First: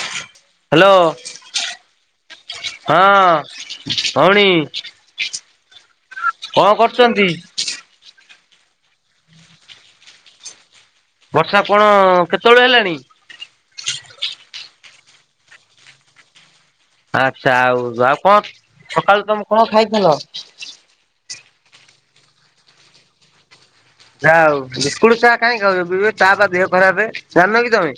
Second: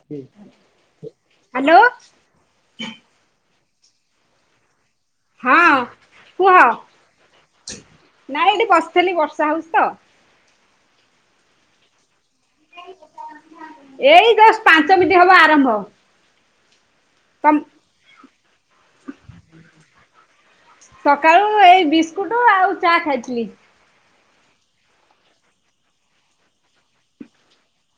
Hello. ହଁ ଭଉଣୀ। ହଁ କୁହ କଣ କରୁଛନ୍ତି? ନାଇ ଏଇଠି ବସିଥିଲି ବର୍ଷା ହଉଛି ତ। ବର୍ଷା କଣ କେତେବେଳୁ ହେଲାଣି? ଏଇ ଦଶ ପାଞ୍ଚ ମିନିଟ ହବ ଆରମ୍ଭ। ଆଚ୍ଛା ଆଉ ଆଉ କଣ ସକାଳୁ ତମେ କଣ ଖାଇଥିଲ। ସକାଳୁ ଏଇ ବିସ୍କୁଟ ଆଉ ଚା ଖାଇଥିଲି। ଯା ହଉ ବିସ୍କୁଟ ଚା କାଇଁ ଖାଉଛ ଚା ପା ଦେହ ଖରାପେ ଜାଣିନ କି ତମେ?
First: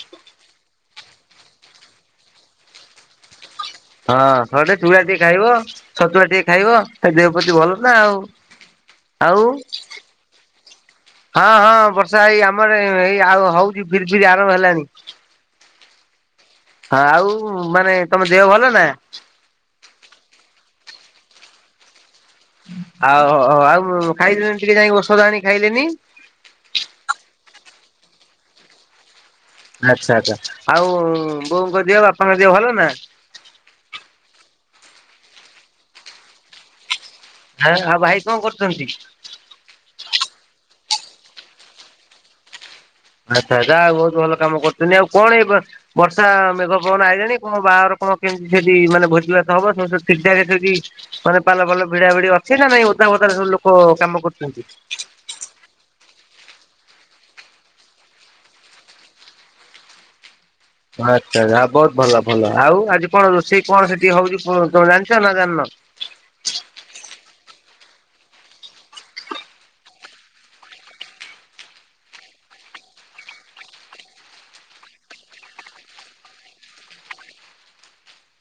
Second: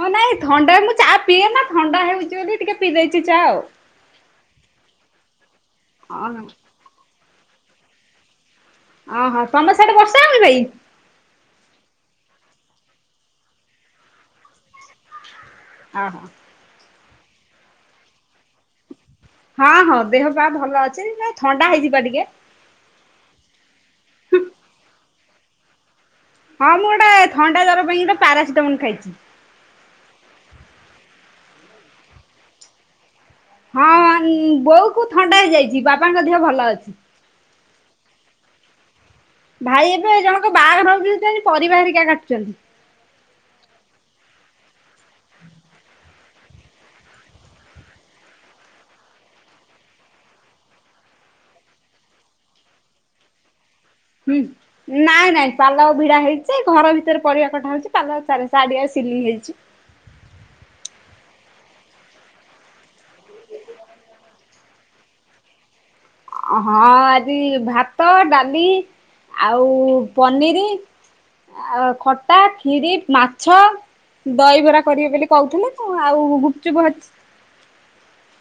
ହଁ ନାଇଁ ଥଣ୍ଡା ମୁଁ ଚା ପିଏ ନା ଥଣ୍ଡା ହେଉଛି ବୋଲି ଟିକେ ପିଇ ଦେଇଛି ଚା ଆଉ। ହଁ ଥଣ୍ଡାରେ ଚୁଡା ଟିକେ ଖାଇବ ଛତୁଆ ଓହୋ ଟିକେ ଖାଇବ ସେ ଦେହ ପ୍ରତି ଭଲ ନା ଆଉ। ଆଉ ଓହୋ ତମର ସେଠେ ବର୍ଷା ହେଉନି ଭାଇ? ହଁ ହଁ ବର୍ଷା ଏଇ ଆମର ଏଇ ଆଉ ହଉଛି ଫିରି ଫିରି ଆରମ୍ଭ ହେଲାଣି। ଓହୋ। ହଁ ଆଉ ମାନେ ତମ ଦେହ ଭଲ ନା? ହଁ ହଁ ଦେହ ବା ଭଲ ଅଛି ନା ଥଣ୍ଡା ହେଇଛିବା ଟିକେ। ଆଉ ଆଉ ଖାଇଦେଲେନି ଟିକେ ଯାଇକି ଔଷଧ ଆଣି ଖାଇଲେନି। ହଁ ମୁଁ ଗୋଟେ ଥଣ୍ଡା ଜ୍ୱର ପାଇଁ ଗୋଟେ ପାରାସିଟାମୋଲ ଖାଇଛି। ଆଚ୍ଛା ଆଚ୍ଛା ଆଉ ବୋଉଙ୍କ ଦିହ ବାପାଙ୍କ ଦିହ ଭଲ ନା? ହଁ ବୋଉ କୁ ଥଣ୍ଡା ହେଇଯାଇଛି ବାପାଙ୍କ ଦେହ ଭଲ ଅଛି। ହଁ ଆଉ ଭାଇ କଣ କରୁଛନ୍ତି? ଭାଇ ଏବେ ଏ ଜଣଙ୍କ ବାହାଘର ହଉଛି ସେଥିପାଇଁ ପରିବା ହେରିକା କାଟୁଛନ୍ତି। ଆଚ୍ଛା ଯାଉ ବହୁତ ଭଲ କାମ କରୁଛନ୍ତି ଆଉ କଣ ହେଇ ବର୍ଷା ମେଘ ପବନ ଆଇଲାଣି କଣ ବାହାଘର କଣ କେମିତି ସେଠି ମାନେ ଭୋଜିଭାତ ହବ [inaudible] ସେଠି। ମାନେ ପାଲ ଫାଲ ଭିଡା ଭିଡି ଅଛି ନା ନାଇଁ ଓଦା ଫଦାରେ ସବୁ ଲୋକ। କାମ ହୁଁ, କରୁଛନ୍ତି? ନାଇଁ ନାଇଁ। ପାଲ ଭିଡ଼ା ହେଇଛି, ଘର ଭିତରେ ପରିବା କଟା ହେଉଛି, ପାଲ ଚାରିଆଡ଼େ ସିଲିଂ ହେଇଛି। ଆଚ୍ଛା ଆଚ୍ଛା ବହୁତ୍‌ ଭଲ ଭଲ ଆଉ ଆଜି କଣ ରୋଷେଇ କଣ ସେଠି ହଉଛି ତମେ ଜାଣିଛ ନା ଜାଣିନ? ହଁ ଆଜି ଭାତ ଡାଲି। ଆଉ ପନିରି, ଆଉ ଖଟା, ଖିରି ମାଛ। ଦହିବରା କରିବେ ବୋଲି କହୁଥିଲେ ତ ଆଉ ଗୁପଚୁପ ଅଛି।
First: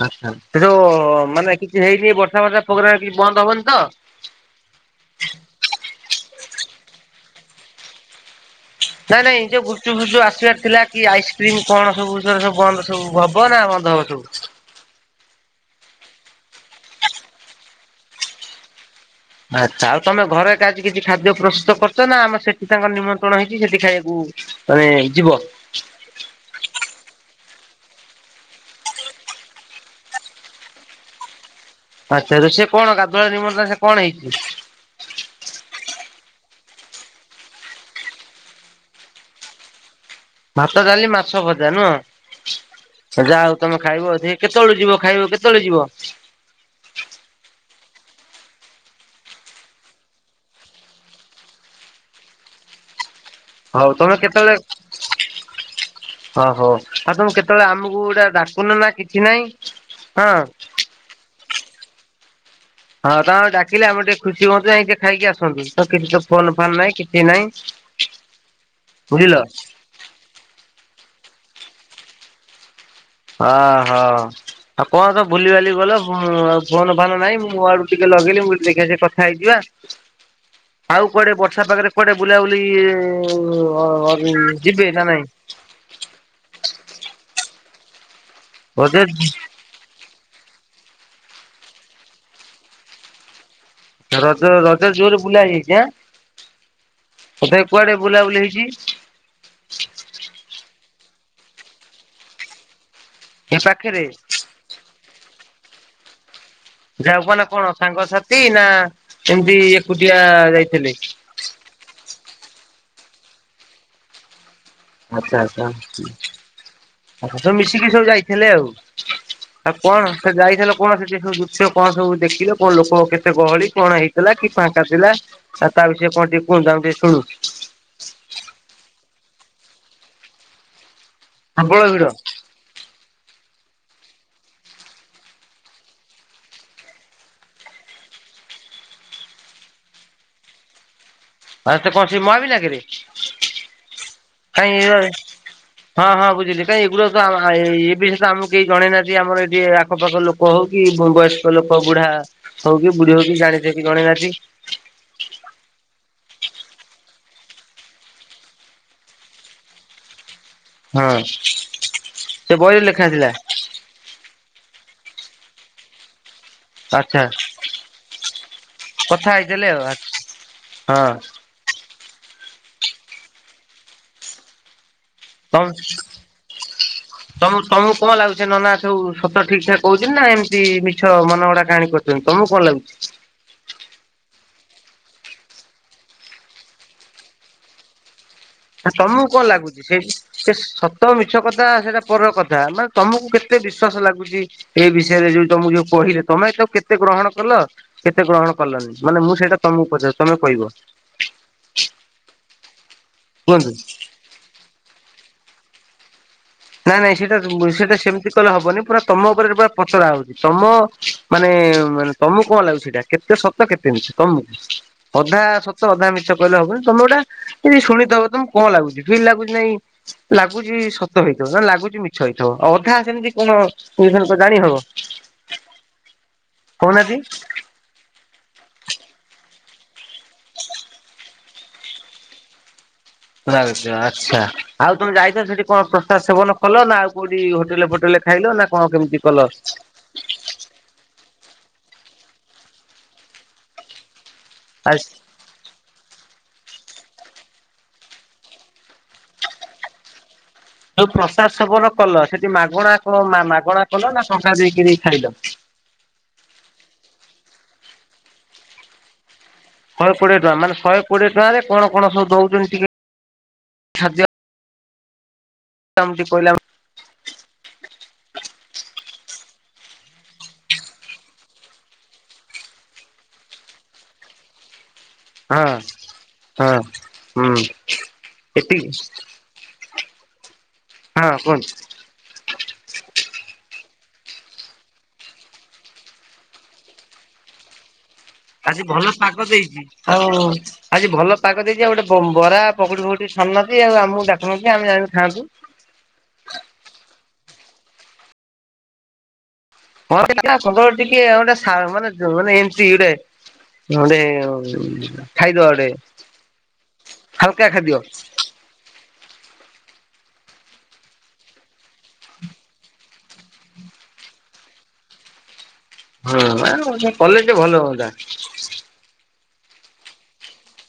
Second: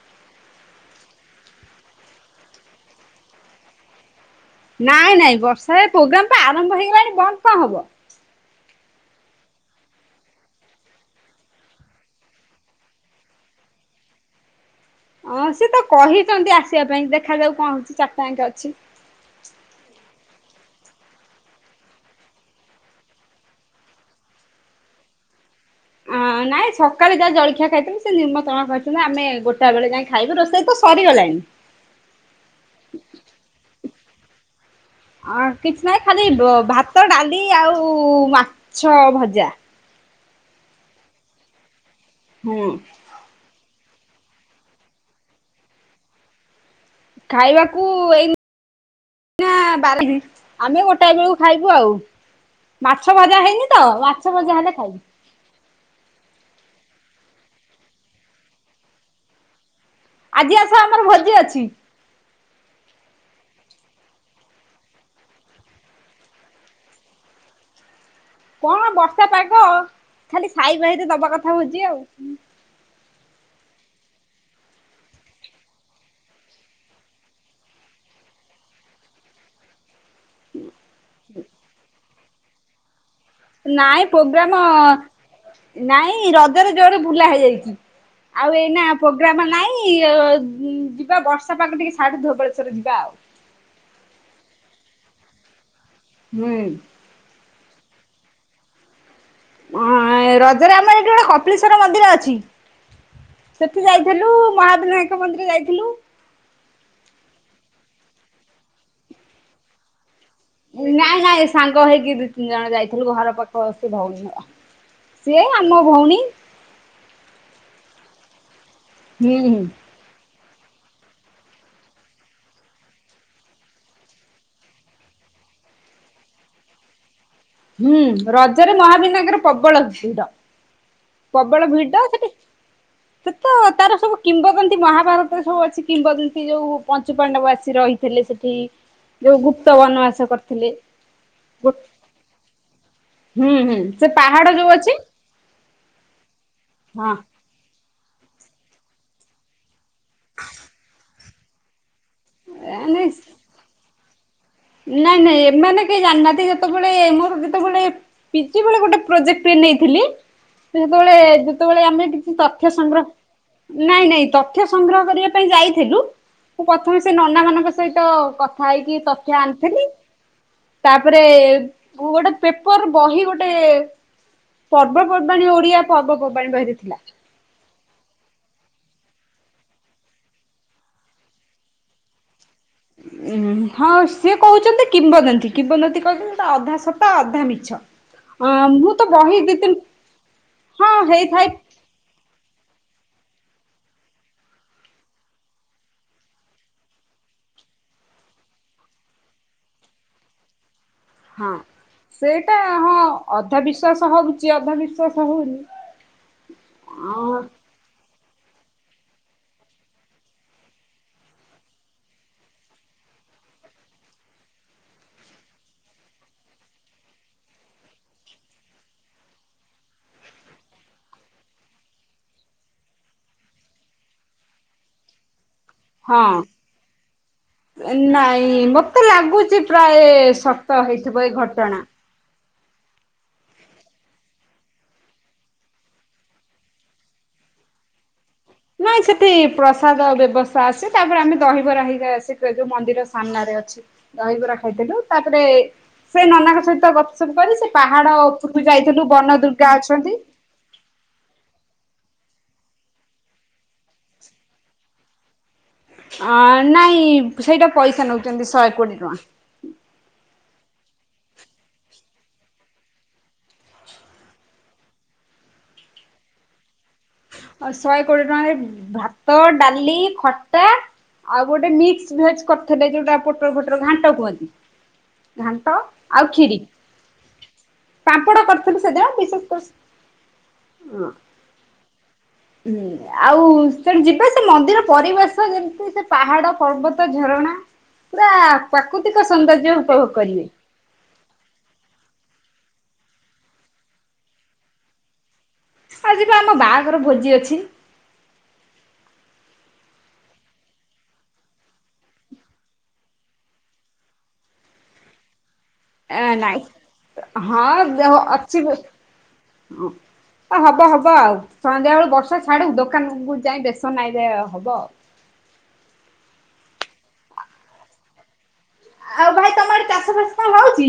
ଆଚ୍ଛା ସେ ଯୋଉ, ମାନେ କିଛି ହେଇନି ବର୍ଷା ଫର୍ଷା ପ୍ରୋଗ୍ରାମ କିଛି ବନ୍ଦ ହବନି ତ। ନାଇଁ ନାଇଁ ବର୍ଷାରେ ପ୍ରୋଗ୍ରାମ ପା ଆରମ୍ଭ ହେଇଗଲାଣି ବନ୍ଦ କଣ ହବ। ନାଇଁ ନାଇଁ ଯୋଉ ଗୁପଚୁପ୍ ଫୁପଚୁପ ଆସିବାର ଥିଲା କି ଆଇସ୍କ୍ରିମ କଣ ସବୁ ସବୁ ବନ୍ଦ ସବୁ। ହବ ନା ବନ୍ଦ ହବ ସବୁ? ହଁ ସେ ତ କହିଛନ୍ତି ଆସିବା ପାଇଁ ଦେଖାଯାଉ କଣ ହଉଛି ଚାରିଟା ଆଙ୍କେ ଅଛି। ଆଚ୍ଛା ଆଉ ତମ ଘରେ ଆଜି କିଛି ଖାଦ୍ୟ ପ୍ରସ୍ତୁତ କରିଛ ନା ଆମର ସେଠି ତାଙ୍କର ନିମନ୍ତ୍ରଣ ହେଇଛି ସେଠି ଖାଇବାକୁ ମାନେ ଯିବ। ହଁ, ନାଇଁ ସକାଳେ ଯାହା ଜଳଖିଆ ଖାଇଥଥିଲୁ ସେ ନିମନ୍ତ୍ରଶ କରିଛନ୍ତି ଆମେ ଗୋଟା ବେଳେ ଯାଇ ଖାଇବୁ ରୋଷେଇ ତ ସରିଗଲାଣି। ଆଚ୍ଛା ରୋଷେଇ କଣ ଗାଧୁଆଳେ ନିମନ୍ତ୍ରଣ ସେ କଣ ହେଇଛି। ଆଉ କିଛି ନାହିଁ ଖାଲି ଭାତ ଡାଲି ଆଉ ମାଛ ଭଜା। ଭାତ, ଡାଲି, ମାଛ ଭଜା ନୁହଁ? ହୁଁ! ସେ ଯାହା ହଉ ତମେ ଖାଇବ ସେ କେତେବେଳେ ଯିବ ଖାଇବ କେତେବେଳେ ଯିବ? ଖାଇବାକୁ ଏଇନ୍ ନା ବାରେ ଗ୍ରି ଆମେ ଗୋଟାଏ ବେଳକୁ ଖାଇବୁ ଆଉ। ମାଛ ଭଜା ହେଇନି ତ ହଉ ମାଛ ଭଜା ହେଲେ ଖାଇବୁ। ଓହୋ ଆଉ ତମକୁ କେତେବେଳେ ଆମକୁ ଗୋଟେ ଡାକୁନ ନା କିଛି ନାଇଁ। ଆଜି ଆସ ଆମର ଭୋଜି ଅଛି। ହଁ ତମେ ଡାକିଲେ ଆମେ ଟିକେ ଖୁସି ହୁଅନ୍ତୁ ଯାଇଁ ଖାଇକି ଆସନ୍ତୁ ତ କିଛି ତ ଫୋନ ଫାନ୍ ନାହିଁ କିଛି ନାଇଁ। [inaudible] କଣ ବର୍ଷା ପାଗ ଖାଲି ସାଇ ଭାଇରେ ଦବା କଥା ଭୋଜି ଆଉ। ଅ ହ। ଆଉ କଣ ତ ଭୁଲିିଭାଲି ଗଲ ଆଉ ଫୋନ୍‌ ଫାନ୍‌ ନାହିଁ ମୁଁ ମୋ ଆଡୁ ଟିକେ ଲଗେଇଲି ମୁଁ କହିଲି ଦେଖି ଟିକେ କଥା ହେଇଯିବା। ଆଉ କୁଆଡେ ବର୍ଷା ପାଗରେ କୁଆଡେ ବୁଲାବୁଲି ନାଇଁ [unintelligible] ଯିବେ ପ୍ରୋଗ୍ରାମ ନା ନାଇଁ? ନାଇଁ, ରଜରେ ଜୋରେ ବୁଲା ହେଇଯାଇଚି ଆଉ ଏଇନା ରଜ ପ୍ରୋଗ୍ରାମ ନାଇଁ। ନାଇଁ ଯିବା ବର୍ଷା ପାଗ ଟିକେ ଛାଡ଼ୁ ଧବଳେଶ୍ୱରରେ ଯିବା ଆଉ। ରଜ ରଜ ଜୋରେ ବୁଲା ହେଇଯାଇଚି ଆଁ। ହୁଁ! ତଥାପି କୁଆଡେ ବୁଲାବୁଲି ହେଇଚି? ହଁ ଏଁ ରଜରେ ଆମର ଏଠି ଗୋଟେ କପିଳେଶ୍ଵର ମନ୍ଦିର ଅଛି। ଏ ସେଠି ପାଖରେ? ଯାଇଥିଲୁ ମହାବିନାୟକ ମନ୍ଦିର ଯାଇଥିଲୁ। ଯାଉ କ ନା କଣ ସାଙ୍ଗସାଥି ନା ଏମିତି ଏକୁଟିଆ ଯାଇଥିଲେ? ନାଇଁ ନାଇଁ ସାଙ୍ଗ ହେଇକି ଦିଇ ତିନି ଜଣ ଯାଇଥିଲୁ ଘର ପାଖ ସେ ଭଉଣୀ ଘର। ସିଏ ଆମ ଭଉଣୀ। ଆ ତ ମିଶିକି ସବୁ ଯାଇଥିଲେ ଆଉ। ହୁଁ ହୁଁ ଆଉ କଣ ସେ ଯାଇଥିଲ କଣ ସେ ସବୁ ଦୃଶ୍ୟ କଣ ସବୁ ଦେଖିଲ କଣ ଲୋକ କେତେ ଗହଳି କଣ ହେଇ ଥିଲା କି ଫାଙ୍କା ଥିଲା ଆଉ ତା ବିଷୟ କଣ ଟିକେ କୁହନ୍ତୁ ଆମ ଟିକେ ଶୁଣୁ। ହୁଁ! ରଜରେ ମହାବିନାୟକରେ ପ୍ରବଳ ଭିଡ। ପ୍ରବଳ ଭିଡ ସେଟି। ସେ ତ ତାର ସବୁ କିମ୍ବଦନ୍ତୀ ମହାଭାରତରେ ସବୁ ଅଛି କିମ୍ବଦନ୍ତୀ ଯୋଉ ପଞ୍ଚୁ ପାଣ୍ଡବ ଆସି ରହି ଥିଲେ ସେଠି, ଯୋଉ ଗୁପ୍ତ ବନବାସ କରିଥିଲେ। ଆଉ ଗୋଟ୍ ସେ କଣ ସେ ମହାବିନାୟକରେ ହୁଁ ହୁଁ ସେ ପାହାଡ କାଇଁ ଯୋଉ ଅଛି। ହଁ ହଁ ବୁଝିଲି କାହିଁ ଏଗୁରା ହଁ ତ ଆଁ ଆ ଏଇ ଏଇ ବିଷୟ ତ ଆମକୁ କେହି ଜଣେଇ ନାହାନ୍ତି ଆମର ଏଇଠି ଆଖପାଖ ଲୋକ ହଉ କି ମୁଁ ବୟସ୍ କ ଲୋକ ବୁଢା ହଉ କି ବୁଢୀ ହଉ କି ଜାଣିଥ କି ଜଣେଇ ନାହାନ୍ତି। ନାଇଁ ନାଇଁ ଏମାନେ କେହି ଜାଣିନାହାନ୍ତି ଯେତେବେଳେ ମୋର ଯେତେବେଳେ ପିଛି ବଳେ ଗୋଟେ ପ୍ରୋଜେକ୍ଟ ନେଇଥିଲି। ସେତେବେଳେ ହଁ ଯେତେବେଳେ ଆମେ କିଛି ସେ ତଥ୍ୟ ବହିରେ ଲେଖା ସଂଗ୍ର ଥିଲା ନାଇଁ ନାଇଁ ତଥ୍ୟ ସଂଗ୍ରହ କରିବା ପାଇଁ ଯାଇଥିଲୁ। ମୁଁ ପ୍ରଥମେ ସେ ଆଚ୍ଛା ନନା ମାନଙ୍କ ସହିତ କଥା ହେଇକି କଥା ତଥ୍ୟ ହେଇଥିଲେ ଆଣିଥିଲି। ଆଉ ହଁ ତାପରେ [unintelligible] ମୁଁ ଗୋଟେ ପେପର ବହି ଗୋଟେ ପର୍ବପର୍ବାଣିୀ ଓଡିଆ ପର୍ବପର୍ବାଣିୀ ବହିରେ ଥିଲା। ତମୁ ତମକୁ କଣ ଲାଗୁଛେ ନ ନା ସଉ ସତ ଠିକ୍ ଠାକ୍ କହୁଛି ନା ଏମ୍ତି ମିଛ ମନ ଗଡା କାହାଣୀ କର୍ ଚନ୍ତି ତମକୁ କଁ ଲାଗୁ ଉ ହଁ ସେଏ କହୁଛନ୍ତି କିମ୍ବଦନ୍ତୀ କିମ୍ବଦନ୍ତୀ କହୁଛନ୍ତି ଅଧା ସତା ଅଧା ମିଛ। ଅ ମୁଁ ତ ତମକୁ ବହି କଣ ଦି ତିନି ଲାଗୁଛି ସେ ସେ ହଁ ସତ ମିଛ ହେଇଥାଏ କଥା ସେଇଟା ପ କଥା ମାନେ ତମକୁ କେତେ ବିଶ୍ଵାସ ଲାଗୁଛି ଏଇ ବିଷୟରେ ଯୋଉ ତମକୁ ଯୋଉ କହିଲେ ତମେ ଏଟକୁ କେତେ ଗ୍ରହଣ କଲ କେତେ ଗ୍ରହଣ କଲନି ମାନେ ମୁଁ ସେଇଟା ତମକୁ ପଚ ତମେ କହିବ? ହଁ ସେଇଟା ହଁ ଅଧ କୁହନ୍ତୁ? ବିିଶ୍ଵାସ ହଉଛି ଅଧବିଶ୍ଵାସ ହଉନି ନାଇଁ ଅ ନାଇଁ ସେଟା ସେଟା ସେମିତି ହବନି ପୁରା ତମ ଉପରେ ପୁରା ପଚରା ହଉଛି ତମ ମାନେ ତମକୁ କଣ ଲାଗୁଛି ସେଇଟା କେତେ ସତ କେତେ ମିଛ ତମକୁ ଅଧା ସତ ଅଧା ମିଛ କହିଲେ ହବନି ତମେ ଗୋଟା ଶୁଣିଥବ ତମକୁ କଣ ଲାଗୁଛି ଫିଲ୍ ଲାଗୁଛି ନାଇଁ ଲାଗୁଛିତ ହେଇଥିବ ନା ଲାଗୁଚଛି ମିଛ ହେଇଥିବ ଅଧା ସେମିତି କଣ ଜାଣି ହବ? ହଁ। କହୁନାହାନ୍ତି? ନାଇଁ ମତେ ଲାଗୁଚ ପ୍ରାୟ ସତ ହେଇଥିବ ଏ ଘଟଣା। ଆଚ୍ଛା ଆଉ ତମେ ଯାଇଛ ସେଠି କଣ ପ୍ରସାର ସେବନ କଲ ନା ଆଉ କୋଉଠି ହୋଟେଲ ଖାଇଲ ନା କଣ ନାଇଁ କେମିତି ସେଠି କଲ? ପ୍ରସାଦ ବ୍ୟବସ୍ଥା ଆସି ତାପରେ ଆମେ ଦହିବରା ହେଇ ଯୋଉ ମନ୍ଦିର ସାମ୍ନାରେ ଅଛି ଦହିବରା ଖାଇଥିଲୁ ଆସ୍ ତା ଆରେ ସେ ନନାଙ୍କ ସହିତ ଗନ କରି ସେ ପାହାଡ ଉପରକୁ ଯାଇଥିଲୁ ବନ ଦୁର୍ଗା ଅଛନ୍ତି। ଯୋଉ ପ୍ରସାଦ ସେବନ କଲ ସେଠି ମାଗଣା କ ମାଗଣା କଲ ନା ଟଙ୍କା ଦେଇକିରି ଖାଇଲ? ଅ ନାଇଁ ସେଇଟା ପଇସା ନେଉଛନ୍ତି ଶହେ କୋଡି ଟଙ୍କା। ଶହେ କୋଡ଼ିଏ ଟଙ୍କା ମାନେ ଶହେ କୋଏ ଟଙ୍କାରେ କଣ କଣ ସବୁ ଦଉଛନ୍ତି ଟିକେ ଖାଦ୍ୟ ଟିକେ କହିଲ? ଶହେ କୋଡିଏ ଟଙ୍କା ଭାତ ଡାଲି ଖଟା ଆଉ ଗୋଟେ ମିକ୍ସ ଭେଜ କରିଥିଲେ ଯୋଉଟା ପୋଟର ଫଟର ଘାଣ୍ଟ କୁହନ୍ତି ହଁ ଘାଣ୍ଟ ଆଉ ଖିରି ହଁ ହୁଁ ସାମ୍ପଡା କରିଥିଲୁ ଏତିକି ସେଦିନ ବିଶେଷ କରି ହ ହଁ କୁହୁ ହୁଁ। ଆଉ ତଣ ଯିବେ ସେ ମନ୍ଦିର ପରିବେଶ ଯେମତି ସେ ପାହାଡ ପର୍ବତ ଝରଣା ପୁରା ଆଜି ପ୍ରାକୃତିକ ସୌନ୍ଦର୍ଯ୍ୟ ଉପଭୋଗ କରିବେ। ଆଉଜି ଭଲ ପାଗ ଦେଇଛି ଆଉ ଗୋଟେ ବରା ପକଡି ଫକୁଡି ସରି ନହା ଆଉମକୁ ଡାକୁୁନହା ଆମେ ଯାନ୍ତୁ ଖାନ୍ତୁ। ଆଜି ବି ଆମ ବାହାଘର ଭୋଜି ଅଛି? ହଁ ଟିକେ ଗୋଟେ ମାନେ ମାନେ ଏମ ଗୋଟେ ଗୋଟେ ଖାଇଦବା ଗୋଟେ ଏ ନାଇଁ ହାଲକା ହଁ ଖାଦ୍ୟ। ଦେ ଅଛି ବି ହବ ହବ ଆଉ ସନ୍ଧ୍ୟାବେଳ ବର୍ଷା ଛାଡ଼ୁ ଦୋକାନକୁ ଯାଇ ବେଶ ନାଇ ହବ ଆଉ। ହଁ ଆଁ କଲେ ଟିକେ ଭଲ ହୁଅନ୍ତା? ଆଉ ଭାଇ ତମ ଆଡେ ଚାଷ ବାସ କଣ ହଉଛି?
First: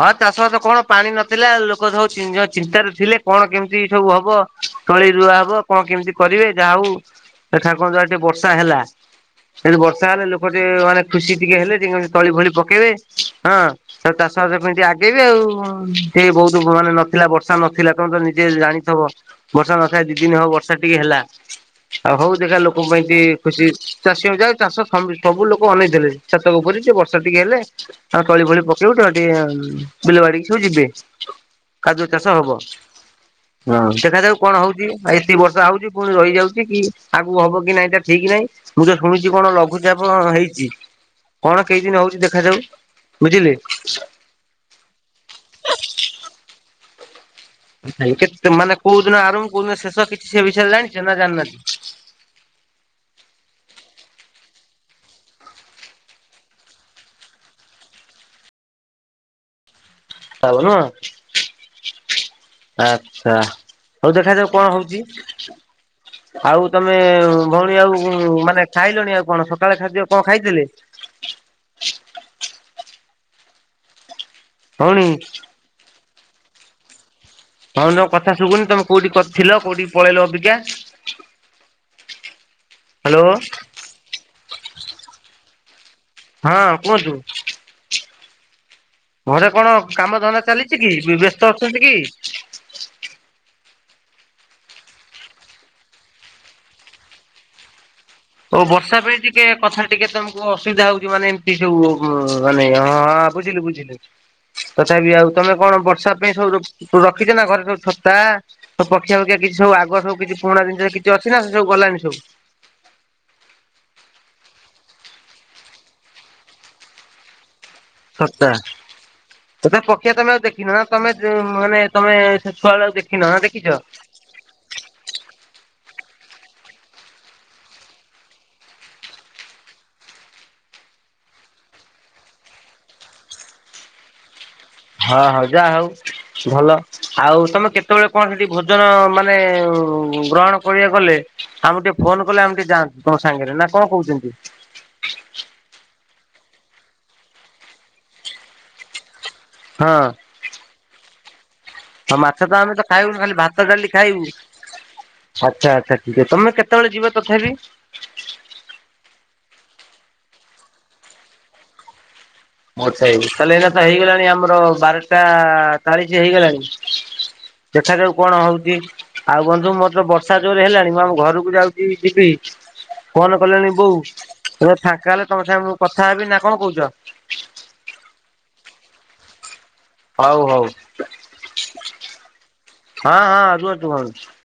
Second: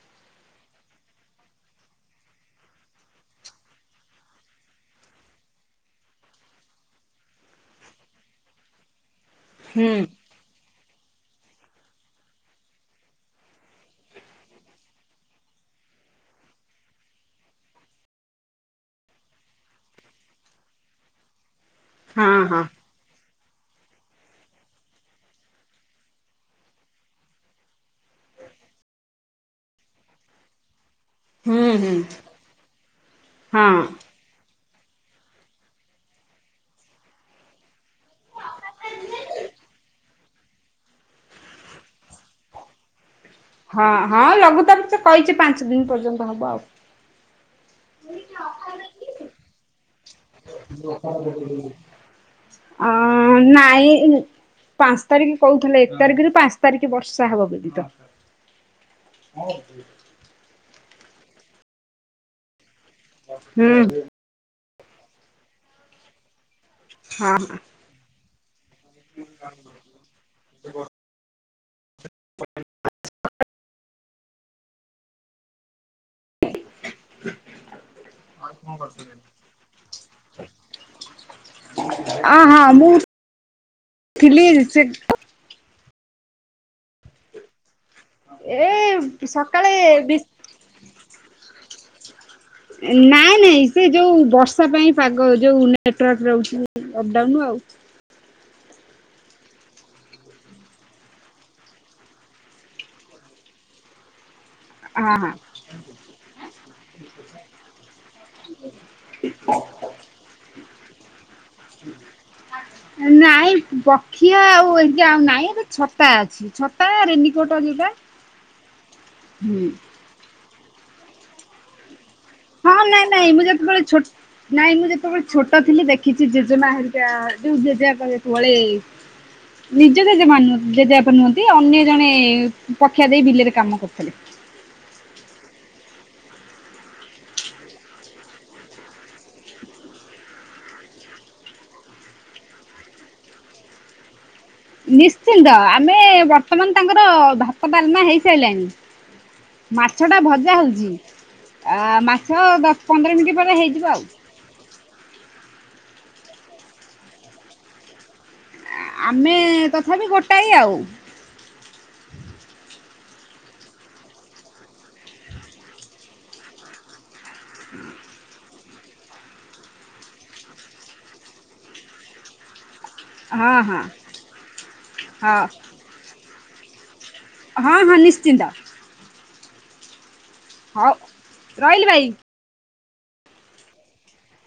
ହଁ ଚାଷବାସ କଣ ପାଣି ନଥିଲା ଲୋକ ସବୁ ଚିନ୍ତାରେ ଥିଲେ କଣ କେମିତି ସବୁ ହବ ତଳି ରୁଆ ହବ କଣ କେମିତି କରିବେ ଯାହା ହଉ ଠାକୁର ଦୟା ରୁ ଟିକେ ବର୍ଷା ହେଲା ସେ ଜୁ ହୁଁ ବର୍ଷା ହେଲେ ଲୋକ ଗେ ମାନେ ଖୁସି ଟିକେ ହେଲେ ଟିକେ ତଳି ଭଳି ପକେଇବେ ହଁ ଚାଷ ପାସ୍ ପାଇଁ ଟିକେ ଆଗେଇବେ ଆଉ ସେ ବହୁତ ମାନେ ନଥିଲା ବର୍ଷା ନଥିଲା ତଣ ତ ନିଜେ ଜାଣିଥବ ବର୍ଷା ନଥାଏ ଦି ଦିନି ହୱ ବର୍ଷା ଟିକେ ହେଲା ଆଉ ହଉ ହଁ ଦେଖା ହଁ ଲୋକଙ୍କ ପାଇଁ କି ଖୁସି ଚାଷୀ ହଉଯାଉ ଚାଷ ସବୁ ସବୁ ଲୋକ ଅନେଇଥିଲେ ଛାତକ ପରି କି ବର୍ଷା ଟିକେ ହେଲେ ଆଉ ତଳି ଫଳି ପକେଇବୁ ତ ଟିକେ ବିଲ ବାଡିକୁ ଯିବେ। ହୁଁ ହୁଁ କାଜୁ ଚାଷ ହବ ହଁ ଦେଖାଯାଉ କଣ ହଉଚି ଏତିକି ବର୍ଷା ହଉଚି ପୁଣି ରହିଯାଉଚଗ କି ଆଗକୁ ହବ କି ନାଇଁ ତା ଠିକ ନାହିଁ। ମୁଁ ତ ଶୁଣିଚି କଣ ଲଘୁଚାପ ହେଇଚି କଣ କେଇ ଦିନି ହଉଚି ଦେଖାଯାଉ। ବୁଝିଲେ ହଁ ହଁ ଲଘୁତାପ କହିଚି ପାଞ୍ଚ ଦିନି ପର୍ଯ୍ୟନ୍ତ ହବ ଆଉ। ଆଇଁ କେତ ମାନେ କୋଉ ଦିନ ଆରମ୍ଭ କୋଉ ଦିନ ଶେଷ କିଛି ସେ ବିଷୟରେ ଜାଣିଛ ନା ଜାଣିନି ନାହାଁନ୍ତି? ଅ ନାଇଁ ପାଞ୍ଚ ତାରିଖ କହୁଥିଲେ ଏକ ତାରିଖରୁ ପାଞ୍ଚ ତାରିଖ ବର୍ଷା ହବ ବେଲି ଦ। [inaudible] [unintelligible] ଆଚ୍ଛା ହୁଁ ହଉ ଦେଖାଯାଉ କଣ ହଉଚି। ଆଉ ତମେ ହଁ ଭଉଣୀ ଆଉ ମାନେ ଖାଇଲଣି ଆଉ କଣ ସକାଳେ ଖାଦ୍ୟ କଁ ଖାଇଥିଲେ? [inaudible] ଭଉଣୀ ଭଉଣୀର କଥା ଶୁଭୁନି ତମେ କୋଉଠି ଥିଲ କୋଉଠିକି ପଳେଇଲ ଅବିକା? ଅଁ ହଁ ମୁଁ ହ୍ୟାଲୋ ଥିଲି ସେ ହଁ କୁହନ୍ତୁ। ଏ ଘରେ କଣ ସକାଳେ ବି କାମ ଧନ୍ଦା ଚାଲିଚି କି ବ୍ୟସ୍ତ ଅଛନ୍ତି କି? ନାଇଁ ନାଇଁ ସେ ଯୋ ବର୍ଷା ପାଇଁ ପାଗ ଯୋଉ ନେଟୱାର୍କ ରହୁଚି। ଅପଡାଉନୁ ଆଉ। ଓ ବର୍ଷା ପାଇଁ ଟିକେ କଥା ଟିକେ ତମକୁ ଅସୁବିଧା ହଉଚି ମାନେ ଏମିତି ଯଉ ସବୁ ମାନେ ହଁ ବୁଝିଲୁ ବୁଝିଲି। ତଥାପି ଆଉ ହଁ ତମେ କଣ ବର୍ଷା ପାଇଁ ସବୁ ରଖି ରଖିଚ ନା ଘରେ ସବୁ ଛତା ତ ପକ୍ଷିଆ ଫକ୍ଷୀୟା କିଛି ସବୁ ଆଗୁଆ ସବୁ କିଛି ପୁରୁଣା ଜିନିଷ କିଛି ଅଛିନା ସେ ସବୁ ଗଲାନି ସବୁ? ନାଇଁ ବଖିଆ ଆଉ ଏମିତି ଆଉ ନାଇଁ ଏବେ ଛତା ଅଛି। ଛତା ରେନିକୋଟ ହେରିକା। ସତା ତମେ ପକିଆ ତମେ ଆଉ ଦେଖିନ ନା ତମେ ମାନେ ତମେ ସେ ହଁ ଛୁଆଳୁ ନାଇଁ ଦେଖିନ ନାଇଁ ମୁଁ ନା ଦେଖିଚ? ଯେତେବେଳେ ଛୋଟ ନାଇଁ ମୁଁ ଯେତବେଳେ ଛୋଟ ଥିଲି ଦେଖିଚି ଜେଜେମା ହେରିକା ଯୋ ଜେଜେବାବା ଯେତେବେଳେ ନିଜ ଜେଜେମା ନୁହଁ ଜେଜେବାବା ନୁହଁନ୍ତି ଅନ୍ୟ ଜଣେ ପକ୍ଷିଆ ଦେଇ ବିଲରେ କାମ କରୁଥିଲେ। ହଁ ହଁ ଯାହା ହଉ ଭଲ ଆଉ ତମେ କେତବେଳେ କଣ ସେଠି ଭୋଜନ ମାନେ ଗ୍ରହଣ କରିବାକୁ ଗଲେ ଆମକୁ ଟିକେ ଫୋନ କଲେ ଆମେ ଟିକେ ଯାଆନ୍ତୁ ତମ ସାଙ୍ଗରେ ନା କଣ କହୁଛନ୍ତି? ନିଶ୍ଚିନ୍ତ ଆମେ ବର୍ତ୍ତମାନ ତାଙ୍କର ଭାତ ଡଲମା ହେଇସାଇଲାଣି ହଁ ମାଛ ଟା ଭଜା ହେଇଚି। ହଉ ମାଛ ତ ଆମେ ତ ଖାଇବୁନି ଖାଲି ଭାତ ହେଇଯିବ ଡାଲି ଆଉ ଖାଇବୁ। ଆଚ୍ଛା ଆଚ୍ଛା ଠିକ୍ ତମେ କେତବେଳେ ଯିବ ତଥାପି? ଆମେ ତଥାପି ଗୋଟାଏ ଆଉ। ମୋର ସେଇ ତାହେଲେ ଏଇନା ତ ହେଇଗଲାଣି ଆମର ବାରଟା ଚାଳିଶି ହେଇଗଲାଣି। ସେଠାରେ ସବୁ କଣ ହଉଚି? ଆଉ ବନ୍ଧୁ ମୋର ତ ବର୍ଷା ଜୋରେ ହେଲାଣି ମୁଁ ଆମ ଘରକୁ ଯାଉଚି ଯିବି‌‌। ଫୋନ ହଁ କଲେଣି ହଁ ବୋଉ ଏବେ ଫାଙ୍କା ହେଲେ ହଁ ତମ ସାଙ୍ଗେ ମୁଁ କଥା ହେବି ନା କଣ କହୁଚ? ହଁ-ହଁ ନିଶ୍ଚିନ୍ତ। ହଉ-ହଉ ହଉ ରହିଲି ଭାଇ। ହଁ-ହଁ ରୁହନ୍ତୁ [unintelligible]